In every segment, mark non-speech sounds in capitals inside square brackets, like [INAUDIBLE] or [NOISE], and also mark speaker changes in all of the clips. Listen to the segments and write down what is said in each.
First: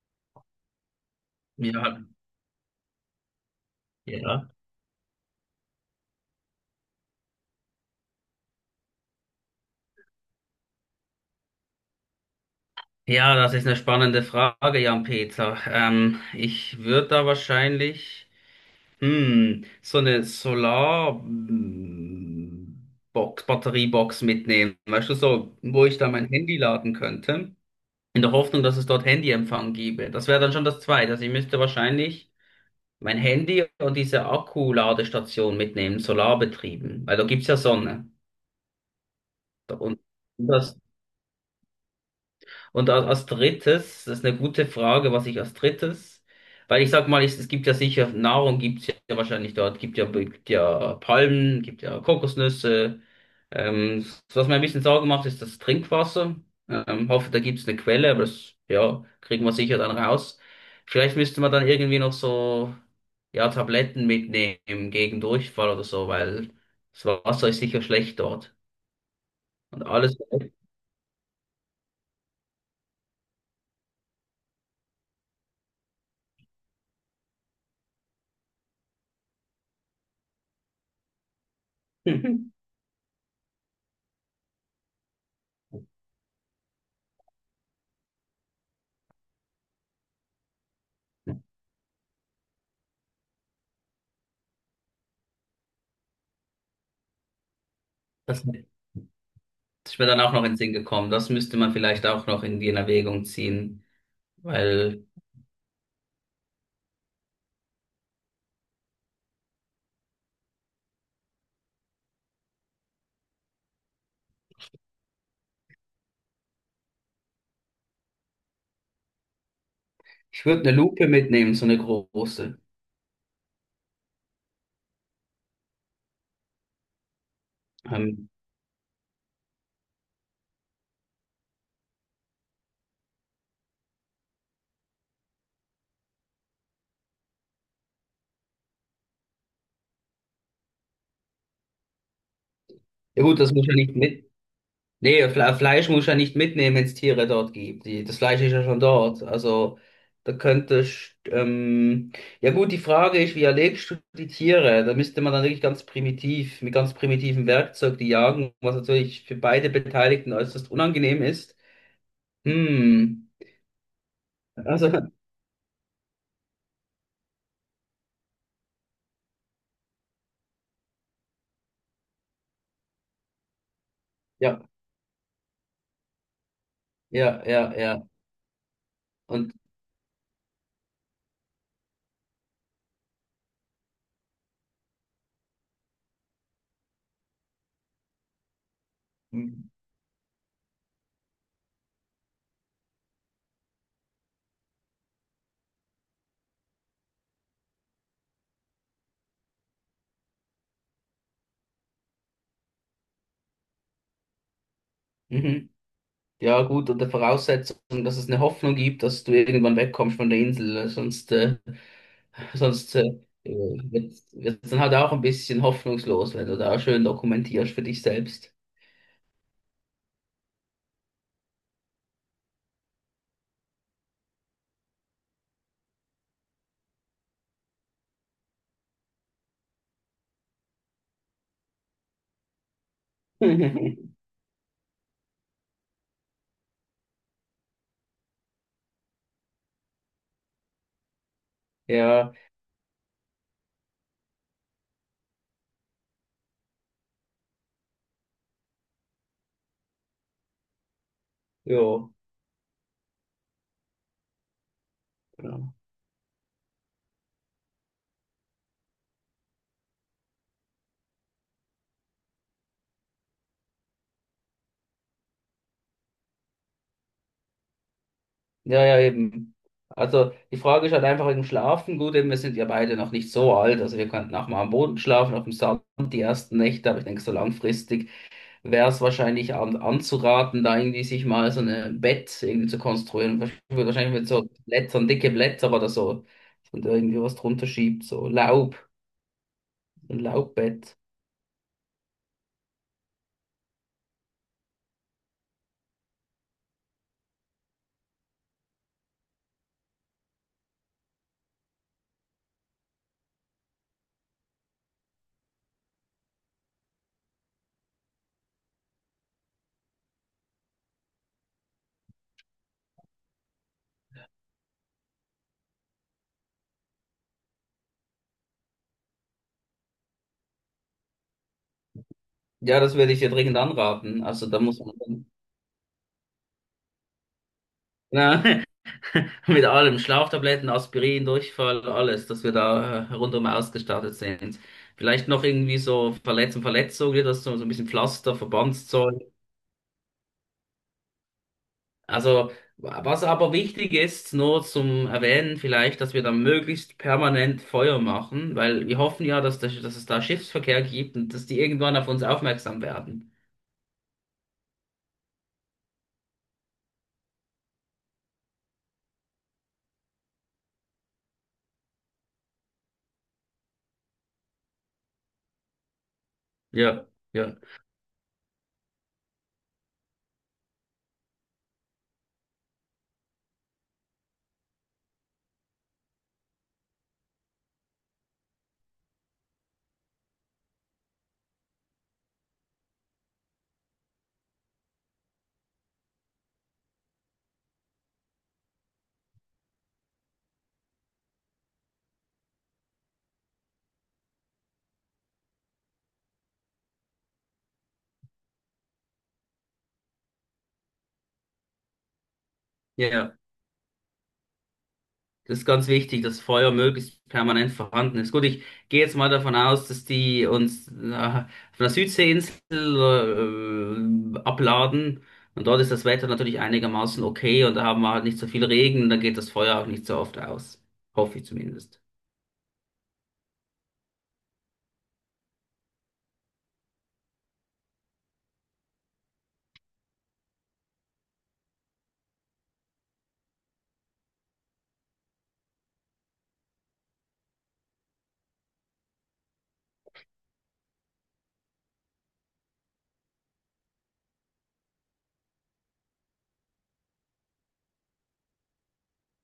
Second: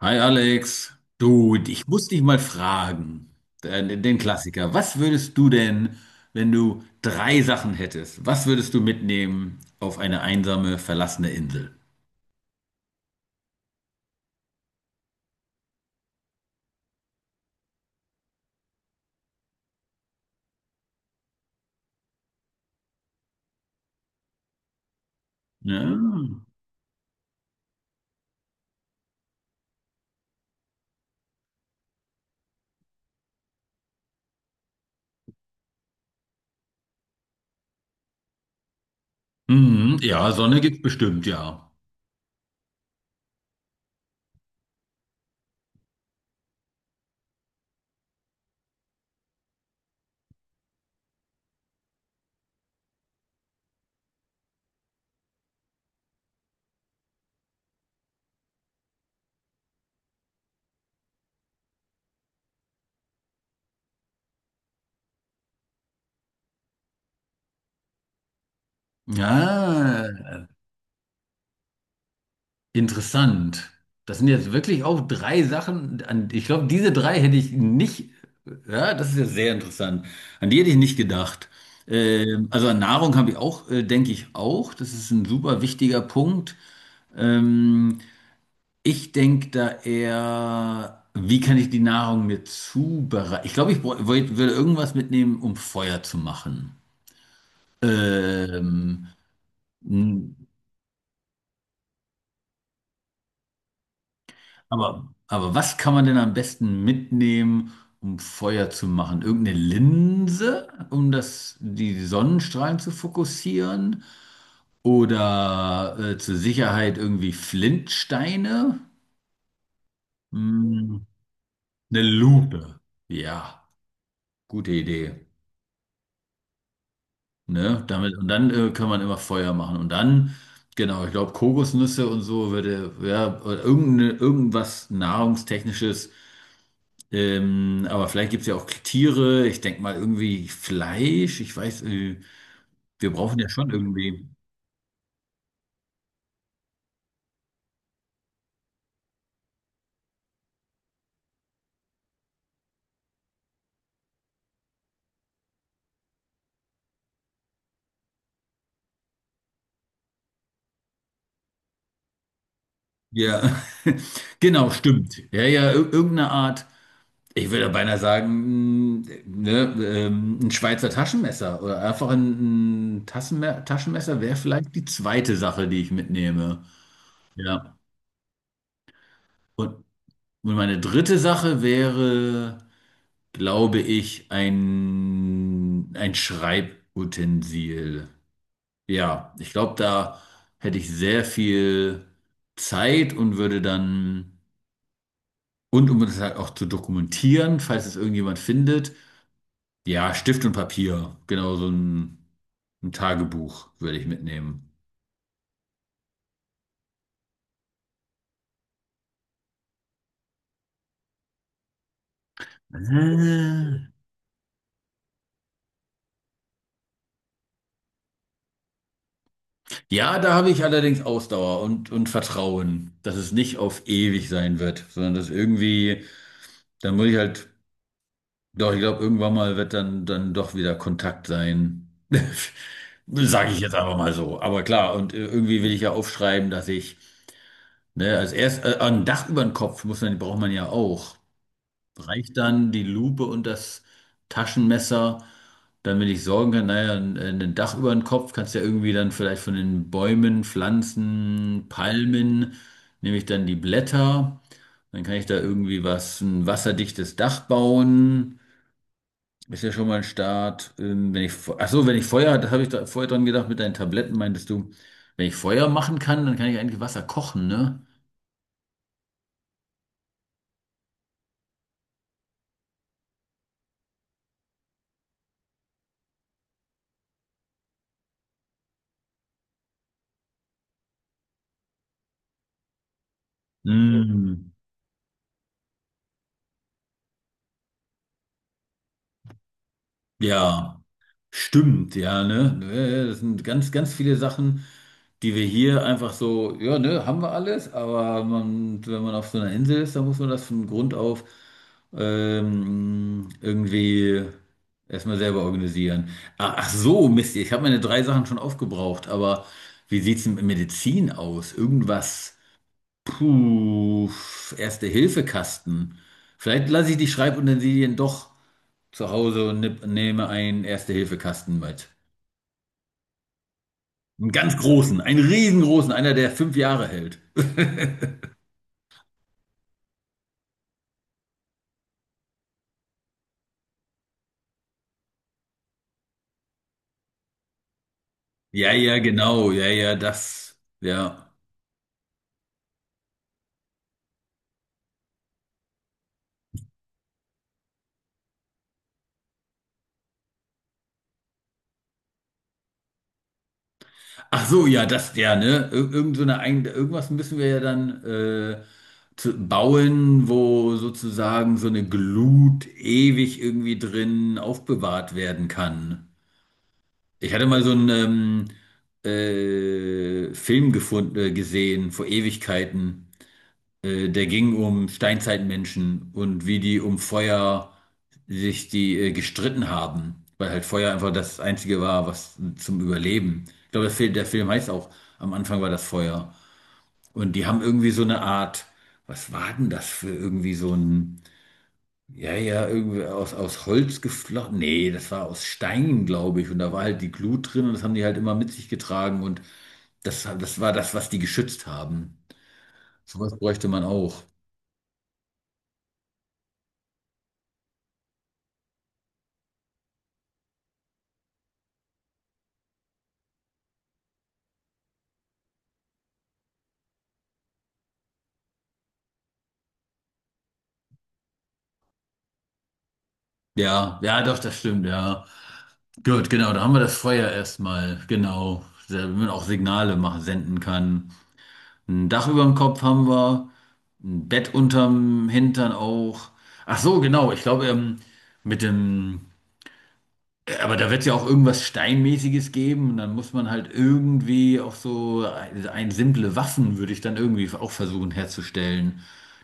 Speaker 1: Hi Alex, du,
Speaker 2: Ja,
Speaker 1: ich muss dich mal fragen, den
Speaker 2: ja.
Speaker 1: Klassiker. Was würdest du denn, wenn du drei Sachen hättest, was würdest du mitnehmen auf eine einsame, verlassene Insel?
Speaker 2: Ja, das ist eine spannende Frage, Jan-Peter. Ich würde da wahrscheinlich so eine Solar-Box, Batteriebox mitnehmen. Weißt du, so,
Speaker 1: Ja,
Speaker 2: wo ich da mein Handy laden könnte, in der Hoffnung, dass es dort Handyempfang gäbe. Das wäre dann schon das Zweite. Also ich müsste wahrscheinlich mein Handy und diese Akkuladestation mitnehmen, solarbetrieben, weil da gibt's ja Sonne.
Speaker 1: mhm,
Speaker 2: Und
Speaker 1: ja Sonne
Speaker 2: das
Speaker 1: gibt's bestimmt, ja.
Speaker 2: Als drittes, das ist eine gute Frage, was ich als drittes, weil ich sag mal, es gibt ja sicher, Nahrung gibt's ja wahrscheinlich dort, gibt ja Palmen, gibt ja Kokosnüsse. Ähm, Was mir ein bisschen Sorgen macht, ist das Trinkwasser. Hoffe, da gibt's eine Quelle, aber das, ja, kriegen wir sicher dann raus. Vielleicht müsste man dann irgendwie noch so, ja, Tabletten mitnehmen gegen Durchfall oder so, weil das Wasser ist sicher schlecht dort. Und alles.
Speaker 1: Ja. Interessant. Das sind jetzt wirklich auch drei Sachen, ich glaube, diese drei hätte ich nicht, ja, das ist ja sehr interessant. An die hätte ich nicht gedacht.
Speaker 2: [LAUGHS]
Speaker 1: Also an Nahrung habe ich auch, denke ich auch. Das ist ein super wichtiger Punkt. Ähm, Ich denke da eher, wie kann ich die Nahrung mir zubereiten? Ich glaube, ich würde irgendwas mitnehmen, um Feuer zu machen.
Speaker 2: Das
Speaker 1: Ähm,
Speaker 2: Das ist mir dann auch noch in den Sinn gekommen. Das müsste man vielleicht auch noch irgendwie in Erwägung ziehen, weil
Speaker 1: aber was kann man denn am besten mitnehmen, um Feuer zu machen? Irgendeine Linse, um die Sonnenstrahlen zu fokussieren? Oder zur Sicherheit irgendwie Flintsteine?
Speaker 2: ich würde eine
Speaker 1: Hm,
Speaker 2: Lupe mitnehmen, so eine
Speaker 1: eine
Speaker 2: große.
Speaker 1: Lupe. Ja, gute Idee. Ne? Damit, und
Speaker 2: Ähm,
Speaker 1: dann kann man immer Feuer machen. Und dann, genau, ich glaube, Kokosnüsse und so würde, ja, oder irgendeine, irgendwas Nahrungstechnisches. Aber vielleicht gibt es ja auch Tiere. Ich denke mal irgendwie Fleisch. Ich weiß, wir
Speaker 2: ja
Speaker 1: brauchen
Speaker 2: gut,
Speaker 1: ja
Speaker 2: das muss
Speaker 1: schon
Speaker 2: ja nicht
Speaker 1: irgendwie.
Speaker 2: mit. Nee, Fleisch muss ja nicht mitnehmen, wenn es Tiere dort gibt. Die, das Fleisch ist ja schon dort. Also da könnte ich, ja gut, die Frage ist, wie erlegst du die Tiere? Da müsste man dann wirklich ganz primitiv, mit ganz primitivem Werkzeug die jagen, was natürlich für beide Beteiligten äußerst unangenehm ist. Hm.
Speaker 1: Ja, [LAUGHS] genau,
Speaker 2: Also, [LAUGHS]
Speaker 1: stimmt. Ja, ja, irgendeine Art. Ich würde beinahe sagen, ne, ein Schweizer Taschenmesser oder einfach ein Tassenme Taschenmesser wäre
Speaker 2: ja,
Speaker 1: vielleicht die zweite Sache, die ich mitnehme.
Speaker 2: ja, ja,
Speaker 1: Ja.
Speaker 2: ja. Und
Speaker 1: Und, und meine dritte Sache wäre, glaube ich, ein Schreibutensil. Ja, ich glaube, da hätte ich sehr viel Zeit und würde dann, und um das halt auch zu dokumentieren, falls es irgendjemand findet, ja, Stift und Papier, genau so ein Tagebuch würde ich mitnehmen.
Speaker 2: mhm. Ja, gut, unter Voraussetzung, dass es eine Hoffnung gibt, dass du irgendwann wegkommst von der Insel. [LAUGHS] Sonst
Speaker 1: Ah.
Speaker 2: wird es dann halt auch ein bisschen hoffnungslos, wenn du da schön dokumentierst für dich selbst.
Speaker 1: Ja, da habe ich allerdings Ausdauer und Vertrauen, dass es nicht auf ewig sein wird, sondern dass irgendwie, dann muss ich halt. Doch, ich glaube, irgendwann mal wird dann doch wieder Kontakt sein. [LAUGHS] Sage ich jetzt einfach mal
Speaker 2: [LAUGHS]
Speaker 1: so. Aber klar, und irgendwie will ich ja aufschreiben, dass ich, ne, als erst ein Dach über den Kopf muss man, braucht man ja auch.
Speaker 2: Ja,
Speaker 1: Reicht dann die Lupe und das Taschenmesser, damit ich sorgen kann, naja, ein Dach über den Kopf kannst du ja irgendwie dann vielleicht von den Bäumen, Pflanzen,
Speaker 2: jo.
Speaker 1: Palmen, nehme ich dann die Blätter, dann kann ich da
Speaker 2: Ja, genau.
Speaker 1: irgendwie was, ein wasserdichtes Dach bauen. Ist ja schon mal ein Start. Wenn ich, Fe- Ach so, wenn ich Feuer, das habe ich da vorher dran gedacht mit deinen Tabletten, meintest du, wenn ich Feuer machen kann, dann kann ich eigentlich Wasser kochen, ne?
Speaker 2: Ja, ja, eben. Also die Frage ist halt einfach wegen dem Schlafen. Gut, eben, wir sind ja beide noch nicht so alt. Also wir könnten auch mal am Boden schlafen, auf dem Sand die ersten Nächte, aber ich denke, so langfristig wäre es wahrscheinlich anzuraten, da irgendwie sich mal so ein Bett irgendwie zu konstruieren.
Speaker 1: Ja.
Speaker 2: Wahrscheinlich mit so
Speaker 1: Mm,
Speaker 2: Blättern, dicke Blätter oder so, dass man da irgendwie was drunter schiebt, so Laub, ein
Speaker 1: ja.
Speaker 2: Laubbett.
Speaker 1: Stimmt, ja, ne? Ja, ja. Das sind ganz, ganz viele Sachen, die wir hier einfach so, ja, ne, haben wir alles, aber man, wenn man auf so einer Insel ist, dann muss man das von Grund auf irgendwie erstmal selber organisieren. Ach so, Mist, ich habe meine drei Sachen schon aufgebraucht, aber wie sieht's denn mit Medizin aus? Irgendwas, puh, Erste-Hilfe-Kasten. Vielleicht lasse ich die Schreibutensilien doch zu Hause und nehme einen Erste-Hilfe-Kasten mit.
Speaker 2: Ja, das würde ich dir dringend anraten.
Speaker 1: Einen
Speaker 2: Also
Speaker 1: ganz
Speaker 2: da muss man
Speaker 1: großen, einen
Speaker 2: dann,
Speaker 1: riesengroßen, einer, der 5 Jahre hält. [LAUGHS]
Speaker 2: na, [LAUGHS] mit allem, Schlaftabletten, Aspirin, Durchfall, alles, dass wir da rundum ausgestattet sind. Vielleicht noch irgendwie so Verletzung, Verletzung, das so, so ein bisschen Pflaster,
Speaker 1: Ja, ja,
Speaker 2: Verbandszeug.
Speaker 1: genau, ja, ja, das, ja.
Speaker 2: Also, was aber wichtig ist, nur zum Erwähnen vielleicht, dass wir da möglichst permanent Feuer machen, weil wir hoffen ja, dass, das, dass es da Schiffsverkehr gibt und dass die irgendwann auf uns aufmerksam werden.
Speaker 1: Ach so, ja, das, ja, ne? Ir irgend so eine, irgendwas müssen wir ja dann zu bauen, wo sozusagen so eine Glut ewig irgendwie drin aufbewahrt werden kann.
Speaker 2: Ja,
Speaker 1: Ich hatte
Speaker 2: ja,
Speaker 1: mal so einen Film gefunden, gesehen vor Ewigkeiten. Der ging um Steinzeitmenschen und wie die um Feuer sich die gestritten haben, weil halt Feuer einfach das Einzige war, was zum Überleben. Ich glaube, der Film heißt auch, am Anfang war das Feuer. Und die haben irgendwie so eine Art, was war denn das für irgendwie so ein, ja, ja, irgendwie aus Holz geflochten. Nee, das war aus Steinen, glaube ich. Und da war halt die Glut drin und das haben die halt immer mit sich getragen und das war das, was die geschützt haben.
Speaker 2: ja, ja.
Speaker 1: Sowas bräuchte man auch.
Speaker 2: Das ist ganz wichtig, dass Feuer möglichst permanent vorhanden ist. Gut, ich gehe jetzt mal davon aus, dass die uns auf einer Südseeinsel abladen und dort ist das Wetter natürlich einigermaßen okay und da haben wir halt nicht so viel Regen und da geht das Feuer auch nicht so oft aus. Hoffe ich zumindest.
Speaker 1: Ja, ja, doch, das stimmt, ja. Gut, genau, da haben wir das Feuer erstmal, genau, damit man auch Signale machen, senden kann. Ein Dach über dem Kopf haben wir, ein Bett unterm Hintern auch. Ach so, genau, ich glaube, mit dem, aber da wird ja auch irgendwas Steinmäßiges geben und dann muss man halt irgendwie auch so ein simple Waffen würde ich dann irgendwie auch versuchen herzustellen,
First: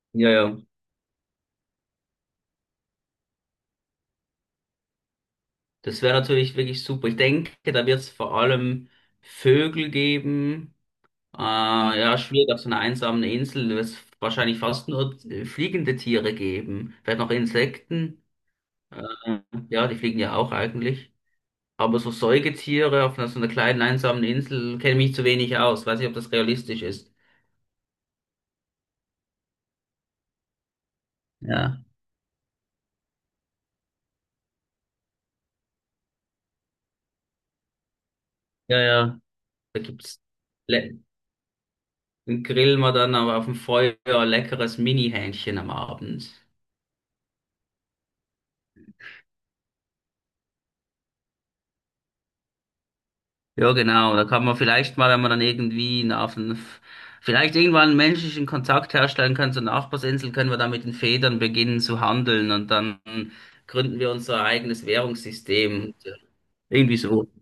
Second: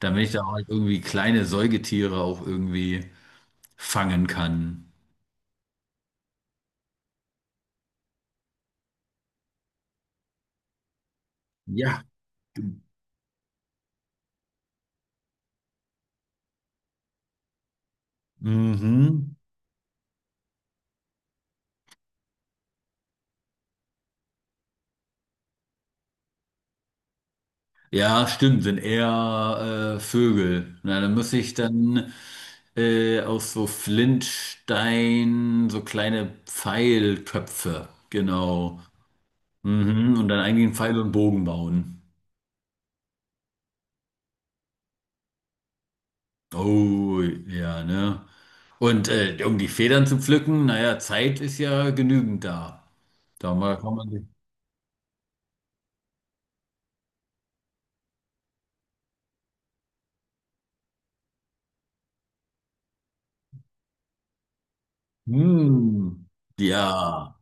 Speaker 1: damit
Speaker 2: Ja,
Speaker 1: ich da
Speaker 2: ja.
Speaker 1: halt irgendwie kleine Säugetiere auch irgendwie fangen kann.
Speaker 2: Das wäre natürlich wirklich super. Ich denke, da wird es vor allem Vögel geben.
Speaker 1: Ja.
Speaker 2: Ja, schwierig auf so einer einsamen Insel. Da wird es wahrscheinlich fast nur fliegende Tiere geben. Vielleicht noch Insekten.
Speaker 1: Mhm.
Speaker 2: Äh, ja, die fliegen ja auch eigentlich. Aber so Säugetiere so einer kleinen einsamen Insel kenne ich mich zu wenig aus. Weiß nicht, ob das realistisch ist.
Speaker 1: Ja, stimmt, sind eher Vögel. Na, dann muss ich
Speaker 2: Ja,
Speaker 1: dann aus so Flintstein so kleine Pfeilköpfe,
Speaker 2: ja,
Speaker 1: genau.
Speaker 2: ja. Da
Speaker 1: Mhm.
Speaker 2: gibt's
Speaker 1: Und dann eigentlich einen Pfeil
Speaker 2: le-
Speaker 1: und Bogen bauen.
Speaker 2: dann grillen wir dann aber auf dem Feuer leckeres Mini-Hähnchen am Abend.
Speaker 1: Oh, ja, ne? Und um die Federn zu pflücken, naja, Zeit ist ja genügend da. Da
Speaker 2: Ja,
Speaker 1: mal kann man
Speaker 2: genau.
Speaker 1: sich.
Speaker 2: Da kann man vielleicht mal, wenn man dann irgendwie vielleicht irgendwann einen menschlichen Kontakt herstellen können zur Nachbarsinsel, können wir dann mit den Federn beginnen zu handeln und dann gründen wir unser eigenes Währungssystem.
Speaker 1: Hm.
Speaker 2: Irgendwie so.
Speaker 1: Ja.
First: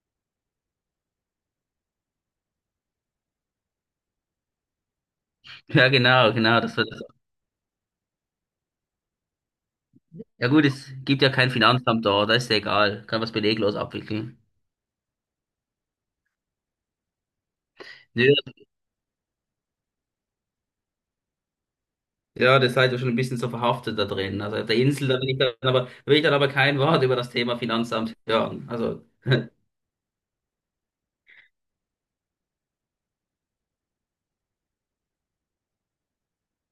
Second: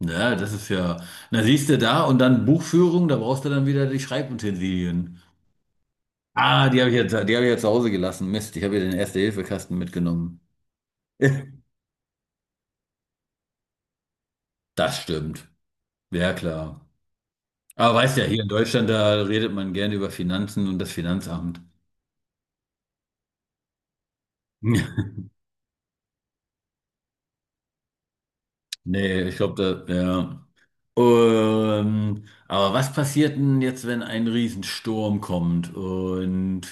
Speaker 1: Ne, das ist ja. Na, siehst du da und dann Buchführung, da brauchst du dann wieder die Schreibutensilien.
Speaker 2: Ja, genau, genau.
Speaker 1: Ah,
Speaker 2: Das
Speaker 1: die
Speaker 2: wird,
Speaker 1: habe ich jetzt, die habe ich jetzt zu Hause gelassen. Mist, ich habe ja den Erste-Hilfe-Kasten mitgenommen.
Speaker 2: ja gut, es gibt ja kein
Speaker 1: [LAUGHS]
Speaker 2: Finanzamt da, da ist ja egal. Kann was beleglos abwickeln.
Speaker 1: Das stimmt. Ja, klar. Aber weißt
Speaker 2: Ja,
Speaker 1: ja, hier in Deutschland, da redet man gerne über Finanzen und das Finanzamt.
Speaker 2: ja, das seid ihr schon ein bisschen so verhaftet da drin. Also auf der Insel,
Speaker 1: [LAUGHS]
Speaker 2: da will ich dann aber kein Wort über das Thema Finanzamt hören. Also,
Speaker 1: Nee, ich
Speaker 2: [LAUGHS]
Speaker 1: glaube, da, ja. Aber was passiert denn jetzt, wenn ein Riesensturm kommt? Und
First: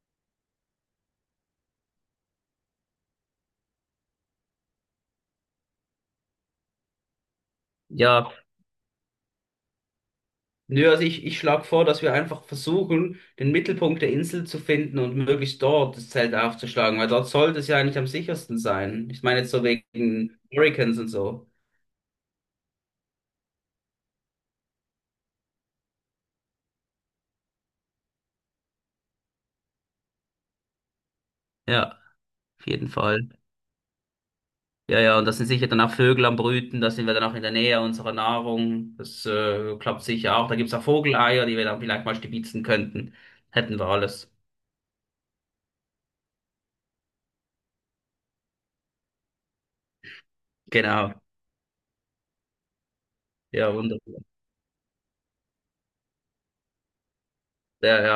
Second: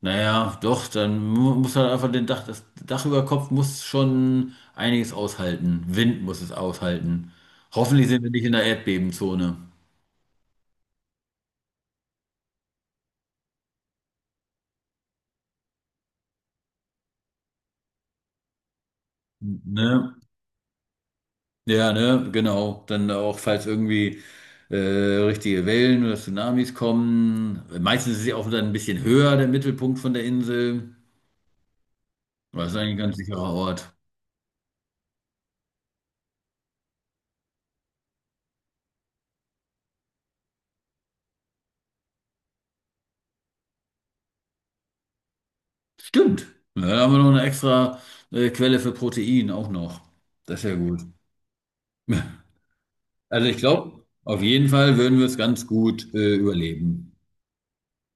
Speaker 1: naja, doch, dann muss halt einfach das Dach über Kopf muss schon einiges aushalten. Wind muss es aushalten. Hoffentlich sind wir
Speaker 2: ja.
Speaker 1: nicht in der Erdbebenzone.
Speaker 2: Nö, also ich schlage vor, dass wir einfach versuchen, den Mittelpunkt der Insel zu finden und möglichst dort das Zelt aufzuschlagen, weil dort sollte es ja eigentlich am sichersten sein. Ich meine jetzt so
Speaker 1: Ne?
Speaker 2: wegen Hurricanes und so.
Speaker 1: Ja, ne, genau. Dann auch, falls irgendwie richtige Wellen oder Tsunamis kommen. Meistens ist sie auch dann ein bisschen höher, der Mittelpunkt von der Insel.
Speaker 2: Ja, auf
Speaker 1: Das ist
Speaker 2: jeden
Speaker 1: eigentlich ein ganz
Speaker 2: Fall.
Speaker 1: sicherer Ort.
Speaker 2: Ja, ja, und da sind sicher dann auch Vögel am Brüten, da sind wir dann auch in der Nähe unserer Nahrung. Das klappt sicher auch. Da gibt's auch Vogeleier, die wir dann vielleicht mal stibitzen könnten. Hätten wir alles.
Speaker 1: Stimmt. Ja, da haben wir noch eine extra Quelle für Protein auch noch. Das ist ja gut.
Speaker 2: Genau.
Speaker 1: Also ich
Speaker 2: Ja,
Speaker 1: glaube,
Speaker 2: wunderbar.
Speaker 1: auf jeden Fall würden wir es ganz gut überleben.
Speaker 2: Ja, ja.